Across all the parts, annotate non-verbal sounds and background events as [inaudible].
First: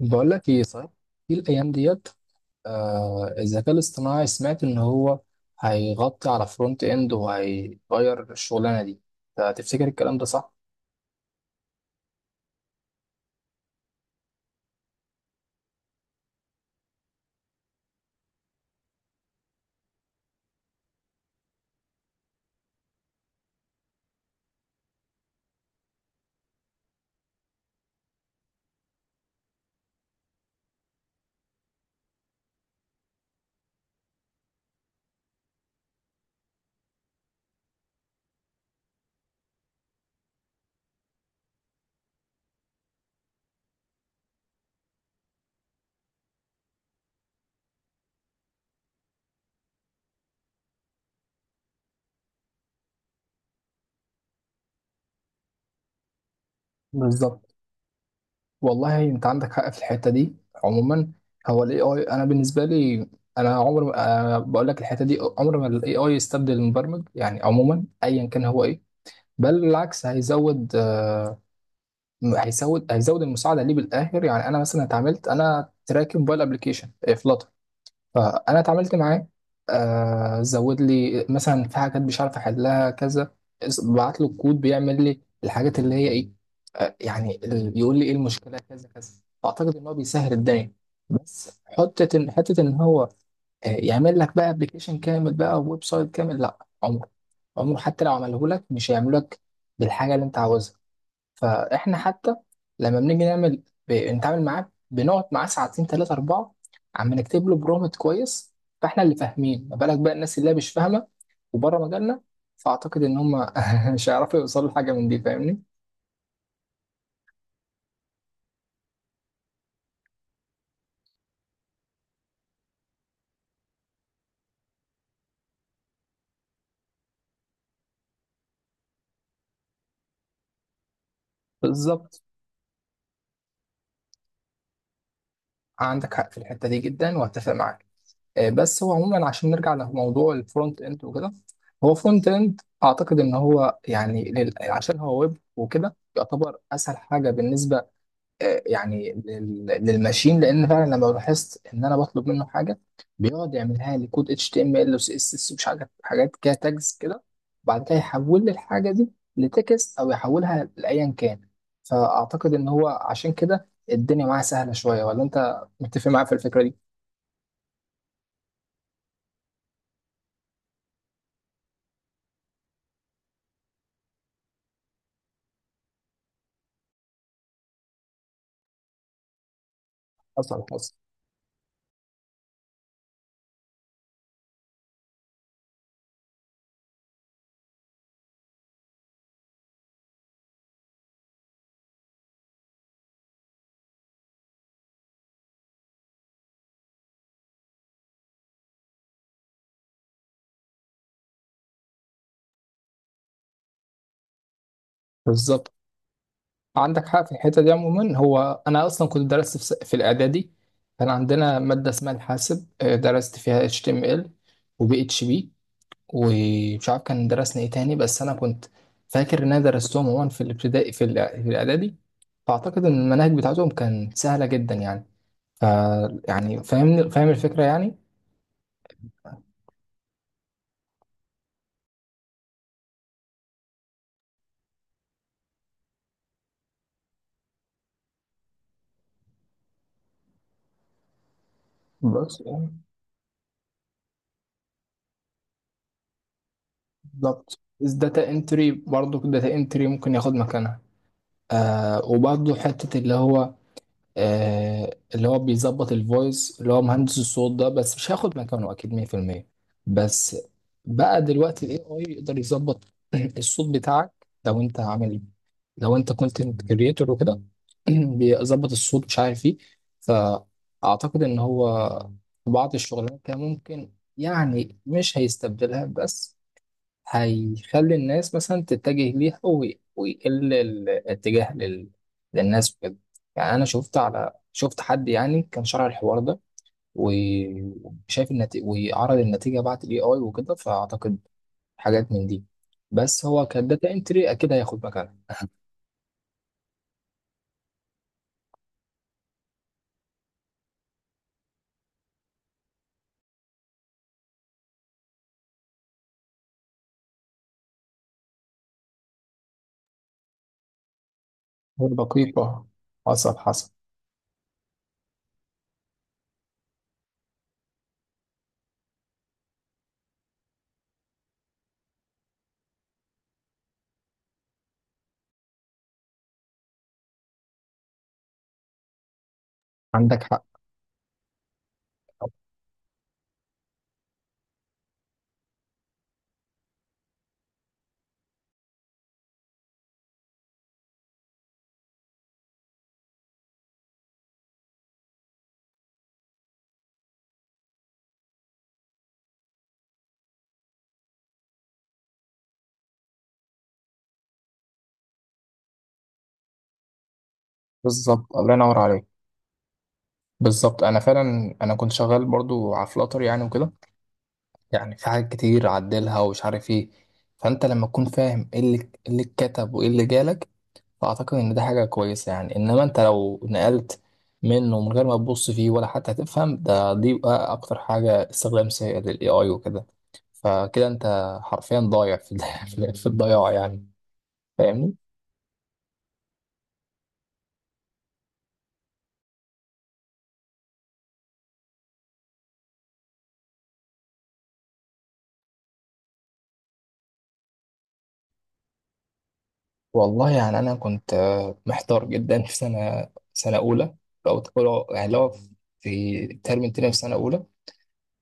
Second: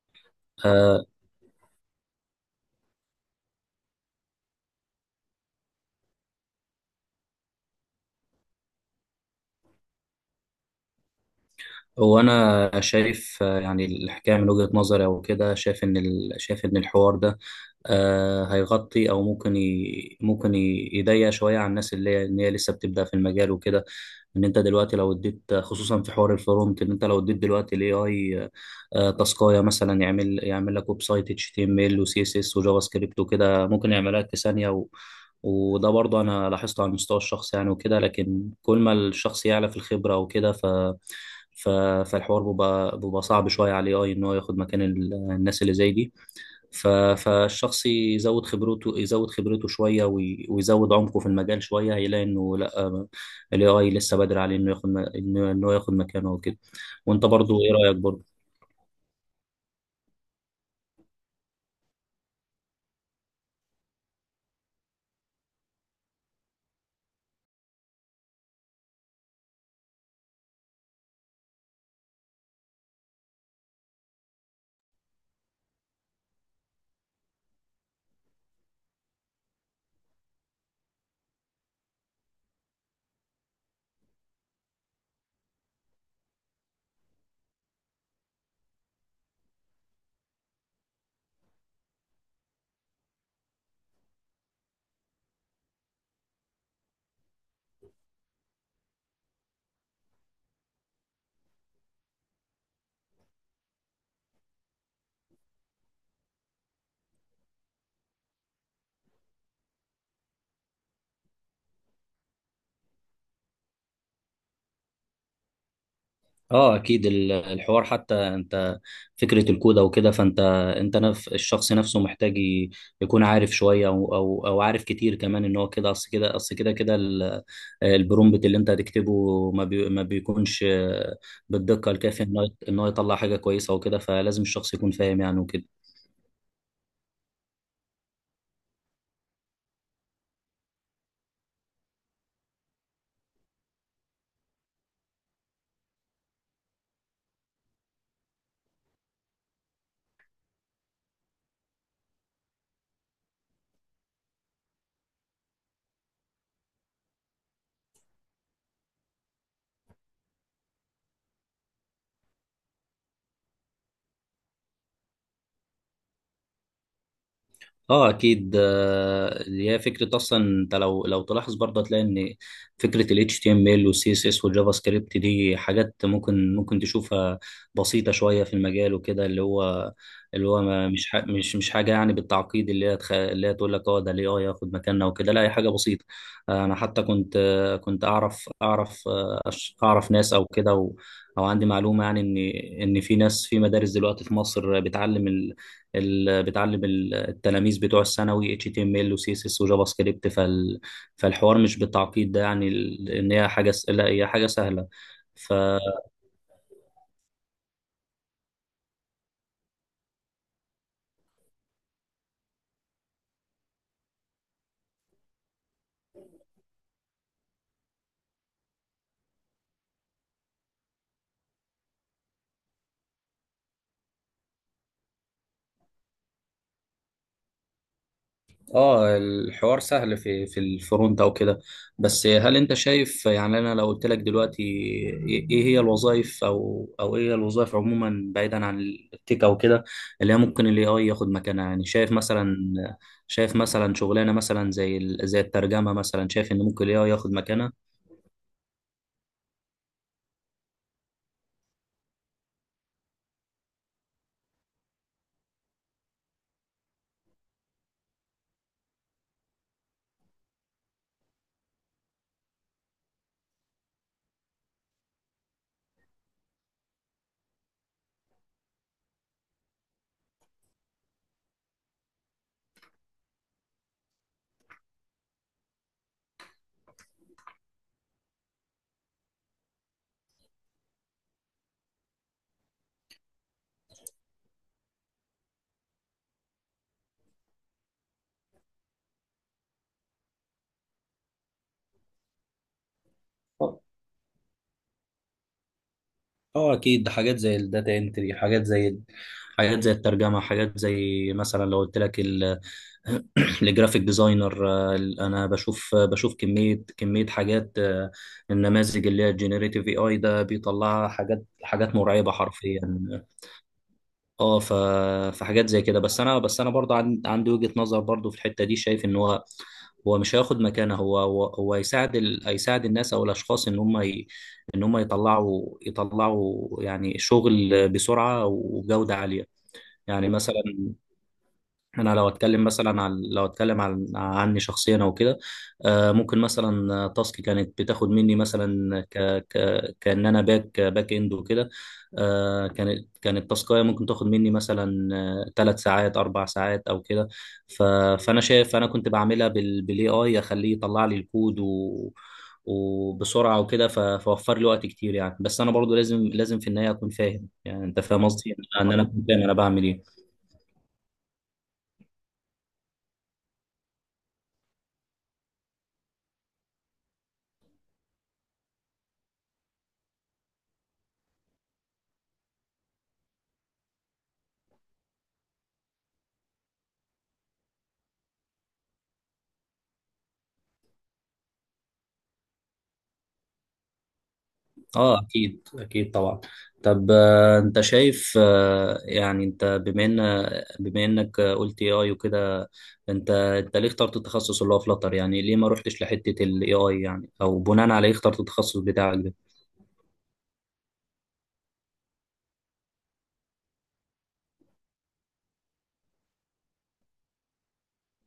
بقول لك ايه صحيح آه، في الايام ديت، الذكاء الاصطناعي سمعت ان هو هيغطي على فرونت اند وهيغير الشغلانه دي. تفتكر الكلام ده صح؟ وانا شايف، يعني الحكايه من وجهه نظري او كده. شايف ان شايف ان الحوار ده هيغطي، او ممكن يضيق شويه على الناس اللي هي ان هي لسه بتبدا في المجال وكده. ان انت دلوقتي لو اديت، خصوصا في حوار الفرونت، ان انت لو اديت دلوقتي الاي اي تاسكايه مثلا، يعمل لك ويب سايت اتش تي ام ال وسي اس اس وجافا سكريبت وكده، ممكن يعملها لك في ثانيه. وده برضه انا لاحظته على المستوى الشخصي يعني وكده، لكن كل ما الشخص يعلى في الخبره وكده، ف ف فالحوار بيبقى صعب شويه على الاي، ان هو ياخد مكان الناس اللي زي دي. ف فالشخص يزود خبرته، شويه ويزود عمقه في المجال شويه، هيلاقي انه لا، الاي اي لسه بدري عليه انه ياخد م- انه إنه ياخد مكانه وكده. وانت بالظبط. برضه ايه رايك برضه؟ والله انت عندك حق في الحته دي. عموما، هو الاي اي انا بالنسبه لي، انا عمر ما- آه، بقول لك الحته دي، عمر ما الاي اي يستبدل المبرمج، يعني عموما ايا كان هو ايه. بل بالعكس، هيزود، هيزود المساعده ليه بالاخر. يعني انا مثلا اتعاملت، انا تراك موبايل ابلكيشن، فانا اتعاملت معاه. زود لي مثلا في حاجات مش عارف احلها كذا، بعت له الكود بيعمل لي الحاجات اللي هي ايه. يعني بيقول لي ايه المشكله كذا كذا. فاعتقد ان هو بيسهل الدنيا. بس حته ان هو يعمل لك بقى ابلكيشن كامل بقى، ويب سايت كامل؟ لا، عمره، عمره حتى لو عمله لك مش هيعمل لك بالحاجه اللي انت عاوزها. فاحنا حتى لما بنيجي نعمل، نتعامل معاه، بنقعد معاه ساعتين ثلاثة أربعة، عم نكتب له برومت كويس. فاحنا اللي فاهمين، ما بالك بقى الناس اللي هي مش فاهمة وبره مجالنا. فأعتقد إن هم [laughs] مش هيعرفوا يوصلوا لحاجة من دي. فاهمني؟ اه اكيد، الحوار حتى انت، فكره الكوده وكده، فانت انت الشخص نفسه محتاج يكون عارف شويه، أو عارف كتير كمان، ان هو كده اصل كده، البرومبت اللي انت هتكتبه ما بيكونش بالدقه الكافيه بالظبط، ان هو يطلع حاجه كويسه وكده. فلازم الشخص يكون فاهم يعني وكده. عندك حق في الحتة دي جدا وأتفق معاك. بس هو عموما عشان نرجع لموضوع الفرونت إند وكده. هو فرونت إند أعتقد إن هو يعني عشان هو ويب وكده، يعتبر أسهل حاجة بالنسبة، يعني للماشين. لان فعلا لما لاحظت ان انا بطلب منه حاجه، بيقعد يعملها لي كود HTML وسي اس اس، ومش حاجات كده، تاجز كده. وبعد كده يحول لي الحاجه دي لتكست او يحولها لايا كان. فاعتقد ان هو عشان كده الدنيا معاه سهله شويه. ولا انت متفق معايا في الفكره دي؟ اه اكيد، اللي هي فكره اصلا. انت لو تلاحظ برضه هتلاقي ان فكره ال HTML وال CSS والجافا سكريبت دي حاجات ممكن تشوفها بسيطه شويه في المجال وكده، اللي هو اصلا ما حصل. مش ح- مش مش حاجه يعني بالتعقيد اللي هي تقول لك اه ده الاي اي ياخد مكاننا وكده. لا، هي حاجه بسيطه. انا حتى كنت، اعرف ناس او كده او عندي معلومه يعني، ان في ناس في مدارس دلوقتي في مصر بتعلم التلاميذ بتوع الثانوي HTML و CSS و جافا سكريبت، فالحوار مش بالتعقيد ده يعني. ال- ان هي حاجه س... لا هي حاجه سهله. ف بالظبط، عندك حق في الحته دي. عموما هو انا اصلا كنت درست في الاعدادي، كان عندنا ماده اسمها الحاسب، درست فيها HTML وبي اتش بي، ومش عارف كان درسنا ايه تاني. بس انا كنت فاكر ان انا درستهم عموما في الابتدائي، في الاعدادي. فاعتقد ان المناهج بتاعتهم كانت سهله جدا يعني. ف يعني فاهمني، فاهم الفكره يعني. اه، الحوار سهل في الفرونت او كده. بس هل انت شايف، يعني انا لو قلت لك دلوقتي، إيه هي الوظائف، او او ايه هي الوظائف عموما بعيدا عن التك او كده، اللي هي ممكن الاي اي ياخد مكانها؟ يعني شايف بس، مثلا، شغلانه مثلا زي الترجمه مثلا، شايف ان ممكن الاي اي ياخد بالظبط، مكانها؟ داتا انتري، برضه داتا انتري ممكن ياخد مكانها. وبرضه حته اللي هو، اللي هو بيظبط الفويس، اللي هو مهندس الصوت ده، بس مش هياخد مكانه اكيد 100%. بس بقى دلوقتي الاي اي يقدر يظبط [clears throat] الصوت بتاعك. لو انت عامل، لو انت كونتنت كريتور وكده، [clears throat] بيظبط الصوت مش عارف ايه. فاعتقد ان هو في بعض الشغلانات كده ممكن، يعني مش هيستبدلها، بس هيخلي الناس مثلا تتجه ليها، ويقل الاتجاه للناس وكده. يعني انا شفت حد يعني كان شرح الحوار ده و- وشايف النتيجة، وعرض النتيجة بعد الاي اي وكده. فاعتقد حاجات من دي، بس هو كداتا انتري اكيد هياخد مكانها. اه اكيد، حاجات زي الداتا انتري، حاجات زي، حاجات زي الترجمه، حاجات زي مثلا لو قلت لك [clears throat] الجرافيك ديزاينر. انا بشوف كميه حاجات. النماذج اللي هي الجينيريتيف اي اي ده بيطلعها حاجات مرعبه والدقيقة حرفيا. حصل حصل. اه، فحاجات زي كده. بس انا، برضه عندي وجهة نظر برضه في الحتة دي. شايف ان هو، هو مش هياخد مكانه، هو هو, هو يساعد الناس او الاشخاص، ان هم يطلعوا، يعني شغل بسرعة وجودة عالية. عندك يعني حق، مثلا انا، لو اتكلم عن عني شخصيا او كده، ممكن مثلا تاسك كانت بتاخد مني مثلا ك ك كان انا باك اند وكده، كانت تاسكايه ممكن تاخد مني مثلا ثلاث ساعات، اربع ساعات او كده. ف- فانا شايف انا كنت بعملها بالاي اي، اخليه يطلع لي الكود و وبسرعه وكده. فوفر لي وقت كتير يعني. بس انا برضو لازم لازم في النهايه اكون فاهم يعني، انت فاهم بالظبط، قصدي، الله ينور ان انا عليك. أكون فاهم انا بعمل ايه. بالظبط، أنا فعلا أنا كنت شغال برضو على فلاتر يعني وكده. يعني في حاجات كتير عدلها ومش عارف ايه. فانت لما تكون فاهم ايه اللي اتكتب وايه اللي جالك، فاعتقد ان ده حاجه كويسه يعني. انما انت لو نقلت منه من غير ما تبص فيه ولا حتى هتفهم، ده دي بقى اكتر حاجه، استخدام سيء للاي اي وكده. فكده انت حرفيا ضايع في [laughs] في الضياع يعني. فاهمني؟ اه اكيد، اكيد طبعا. طب انت شايف، يعني انت بما انك قلت اي اي وكده، انت ليه اخترت التخصص اللي هو فلاتر؟ يعني ليه ما رحتش لحته الاي اي يعني؟ او بناء على ايه اخترت التخصص بتاعك ده؟ والله يعني انا كنت محتار جدا في سنه اولى، او تقول يعني لو في ترم تاني في سنه اولى.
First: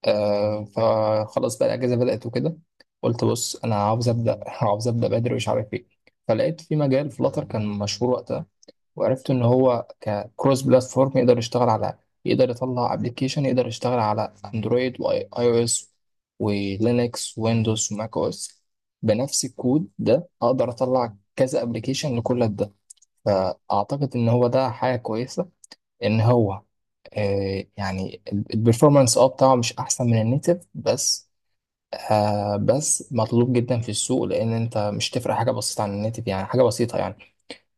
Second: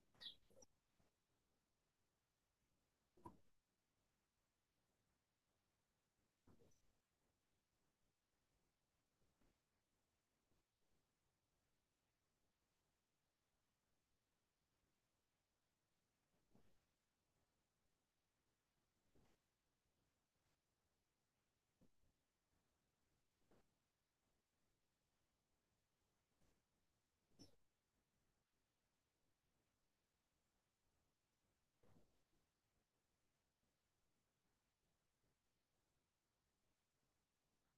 فخلاص بقى الاجازه بدات وكده. قلت بص انا عاوز ابدا، [laughs] عاوز ابدا بدري مش عارف ايه. فلقيت في مجال فلاتر كان مشهور وقتها، وعرفت ان هو ككروس بلاتفورم يقدر يشتغل على، يطلع ابلكيشن يقدر يشتغل على اندرويد واي او اس ولينكس ويندوز وماك او اس، بنفس الكود ده اقدر اطلع كذا ابلكيشن لكل ده. فاعتقد ان هو ده حاجه كويسه. ان هو، آه، يعني البرفورمانس بتاعه مش احسن من النيتف، بس بس مطلوب جدا في السوق، لان انت مش تفرق حاجه بسيطه عن النيتف يعني، حاجه بسيطه يعني.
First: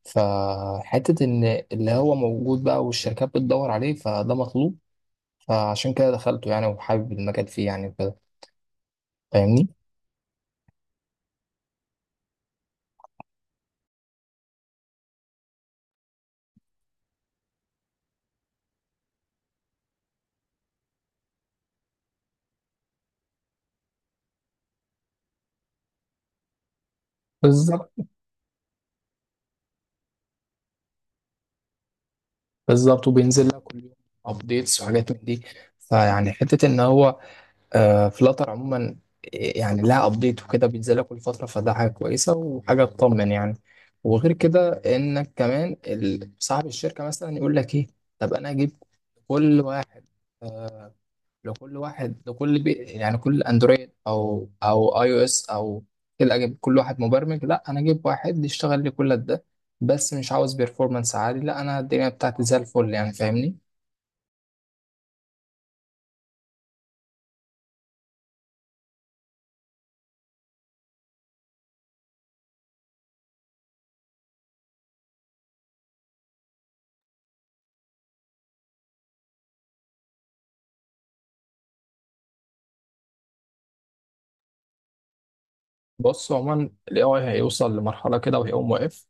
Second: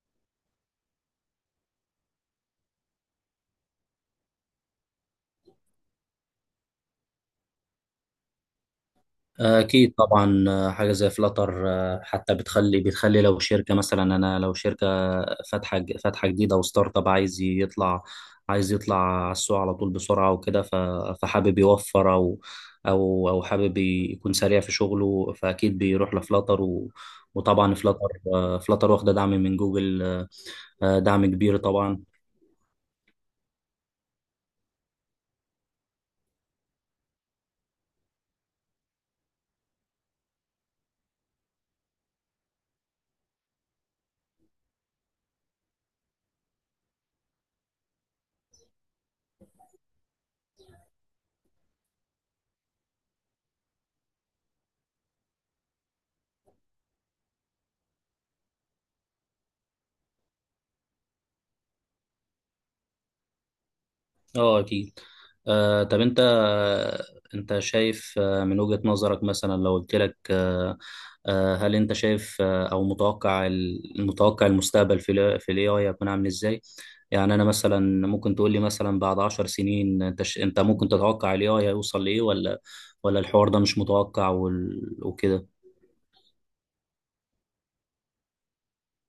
فحته ان اللي هو موجود بقى، والشركات بتدور عليه فده مطلوب. فعشان كده دخلته يعني، وحابب المجال فيه يعني وكده. فاهمني؟ أكيد طبعا. حاجة زي فلاتر حتى بتخلي لو شركة مثلا، أنا لو شركة فاتحة جديدة، وستارت اب عايز يطلع، على السوق على طول بسرعة وكده، فحابب يوفر، أو حابب يكون سريع في شغله، فأكيد بيروح لفلاتر. و وطبعا بالظبط. فلاتر، فلاتر واخدة دعم من جوجل، دعم كبير طبعا. بالظبط، وبينزل لك كل يوم ابديتس وحاجات من دي. فيعني حته ان هو، فلاتر عموما يعني لها ابديت وكده بينزلها كل فتره، فده حاجه كويسه وحاجه تطمن يعني. وغير كده انك كمان، صاحب الشركه مثلا يقول لك ايه، طب انا اجيب كل واحد، آه، لكل واحد لكل بي يعني، كل اندرويد او اي او اس او كده، اجيب كل واحد مبرمج؟ لا، انا اجيب واحد يشتغل لي كل ده، بس مش عاوز بيرفورمانس عالي، لا انا الدنيا بتاعتي زي الفل يعني. فاهمني؟ اه اكيد. طب انت شايف، من وجهة نظرك مثلا لو قلت لك، هل انت شايف او المتوقع المستقبل في ال في الاي اي هيكون عامل ازاي؟ يعني انا مثلا ممكن تقول لي مثلا بعد عشر سنين، انت ممكن تتوقع الاي اي هيوصل لايه؟ ولا الحوار ده مش متوقع وكده؟ بص عموما الاي اي هيوصل لمرحله كده وهيقوم واقف.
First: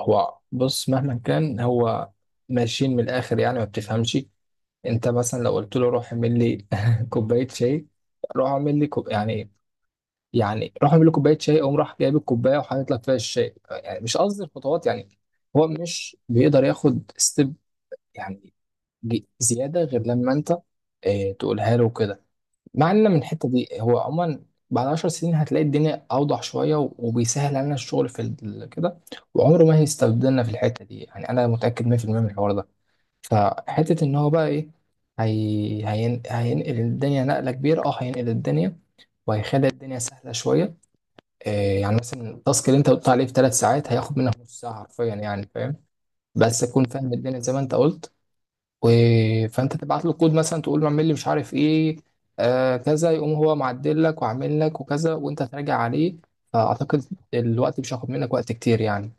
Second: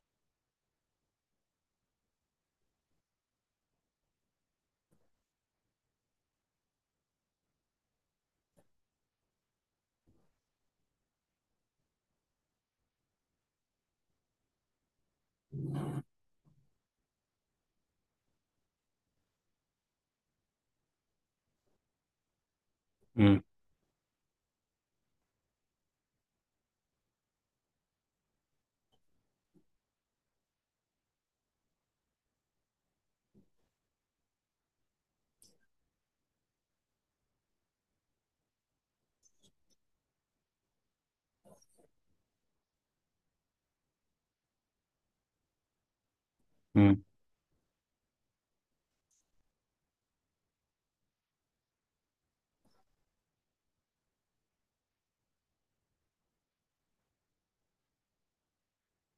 هو بص مهما كان، هو ماشيين من الاخر يعني، ما بتفهمش. انت مثلا لو قلت له روح اعمل لي [laughs] كوبايه شاي، روح اعمل لي يعني، يعني روح اعمل لي كوبايه شاي، قوم راح جايب الكوبايه وحاطط لك فيها الشاي، يعني مش قصدي الخطوات يعني. هو مش بيقدر ياخد ستيب يعني، زياده، غير لما انت اه تقولها له كده. مع ان من مم. الحته دي هو عموما، بعد 10 سنين هتلاقي الدنيا اوضح شويه، وبيسهل علينا الشغل في كده، وعمره ما هيستبدلنا في الحته دي يعني، انا متاكد 100% من الحوار ده. فحته ان هو بقى ايه، هينقل الدنيا نقله كبيره، هينقل الدنيا وهيخلي الدنيا سهله شويه. إيه يعني مثلا التاسك اللي انت قلت عليه في 3 ساعات هياخد منك نص ساعه حرفيا يعني، فاهم؟ بس تكون مم. فاهم الدنيا زي ما انت قلت. و... فانت تبعت له كود مثلا، تقول له اعمل لي مش عارف ايه، كذا، يقوم هو معدل لك وعامل لك وكذا، وانت تراجع عليه. فاعتقد الوقت مش هياخد منك وقت كتير يعني.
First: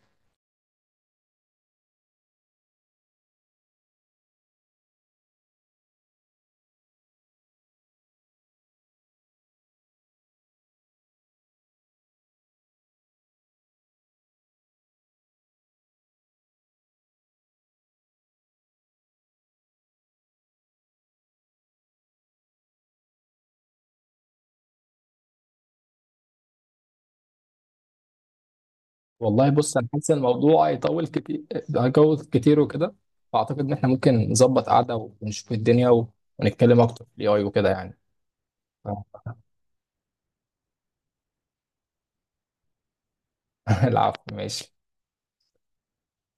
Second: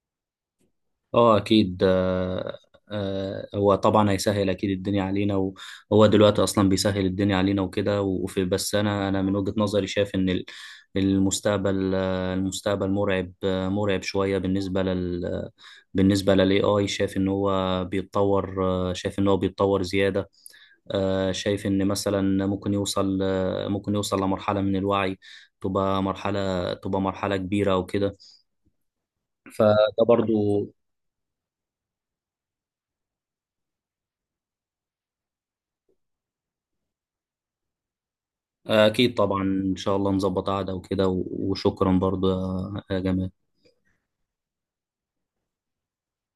اه اكيد. هو طبعا هيسهل اكيد الدنيا علينا، وهو دلوقتي اصلا بيسهل الدنيا علينا وكده. وفي بس انا، من وجهة نظري شايف ان المستقبل، مرعب، مرعب شوية بالنسبة للاي اي. شايف ان هو بيتطور، زيادة. آه، شايف ان مثلا ممكن يوصل، لمرحلة من الوعي، تبقى مرحلة، كبيرة وكده. والله بص انا فده حاسس إن برضو، الموضوع هيطول كتير، هيطول كتير وكده. فاعتقد ان احنا ممكن نظبط قعده ونشوف الدنيا ونتكلم اكتر في الاي اي وكده يعني. ف- أكيد طبعا إن شاء الله نظبط قعدة وكده. وشكرا برضو يا جمال. [laughs] العفو ماشي.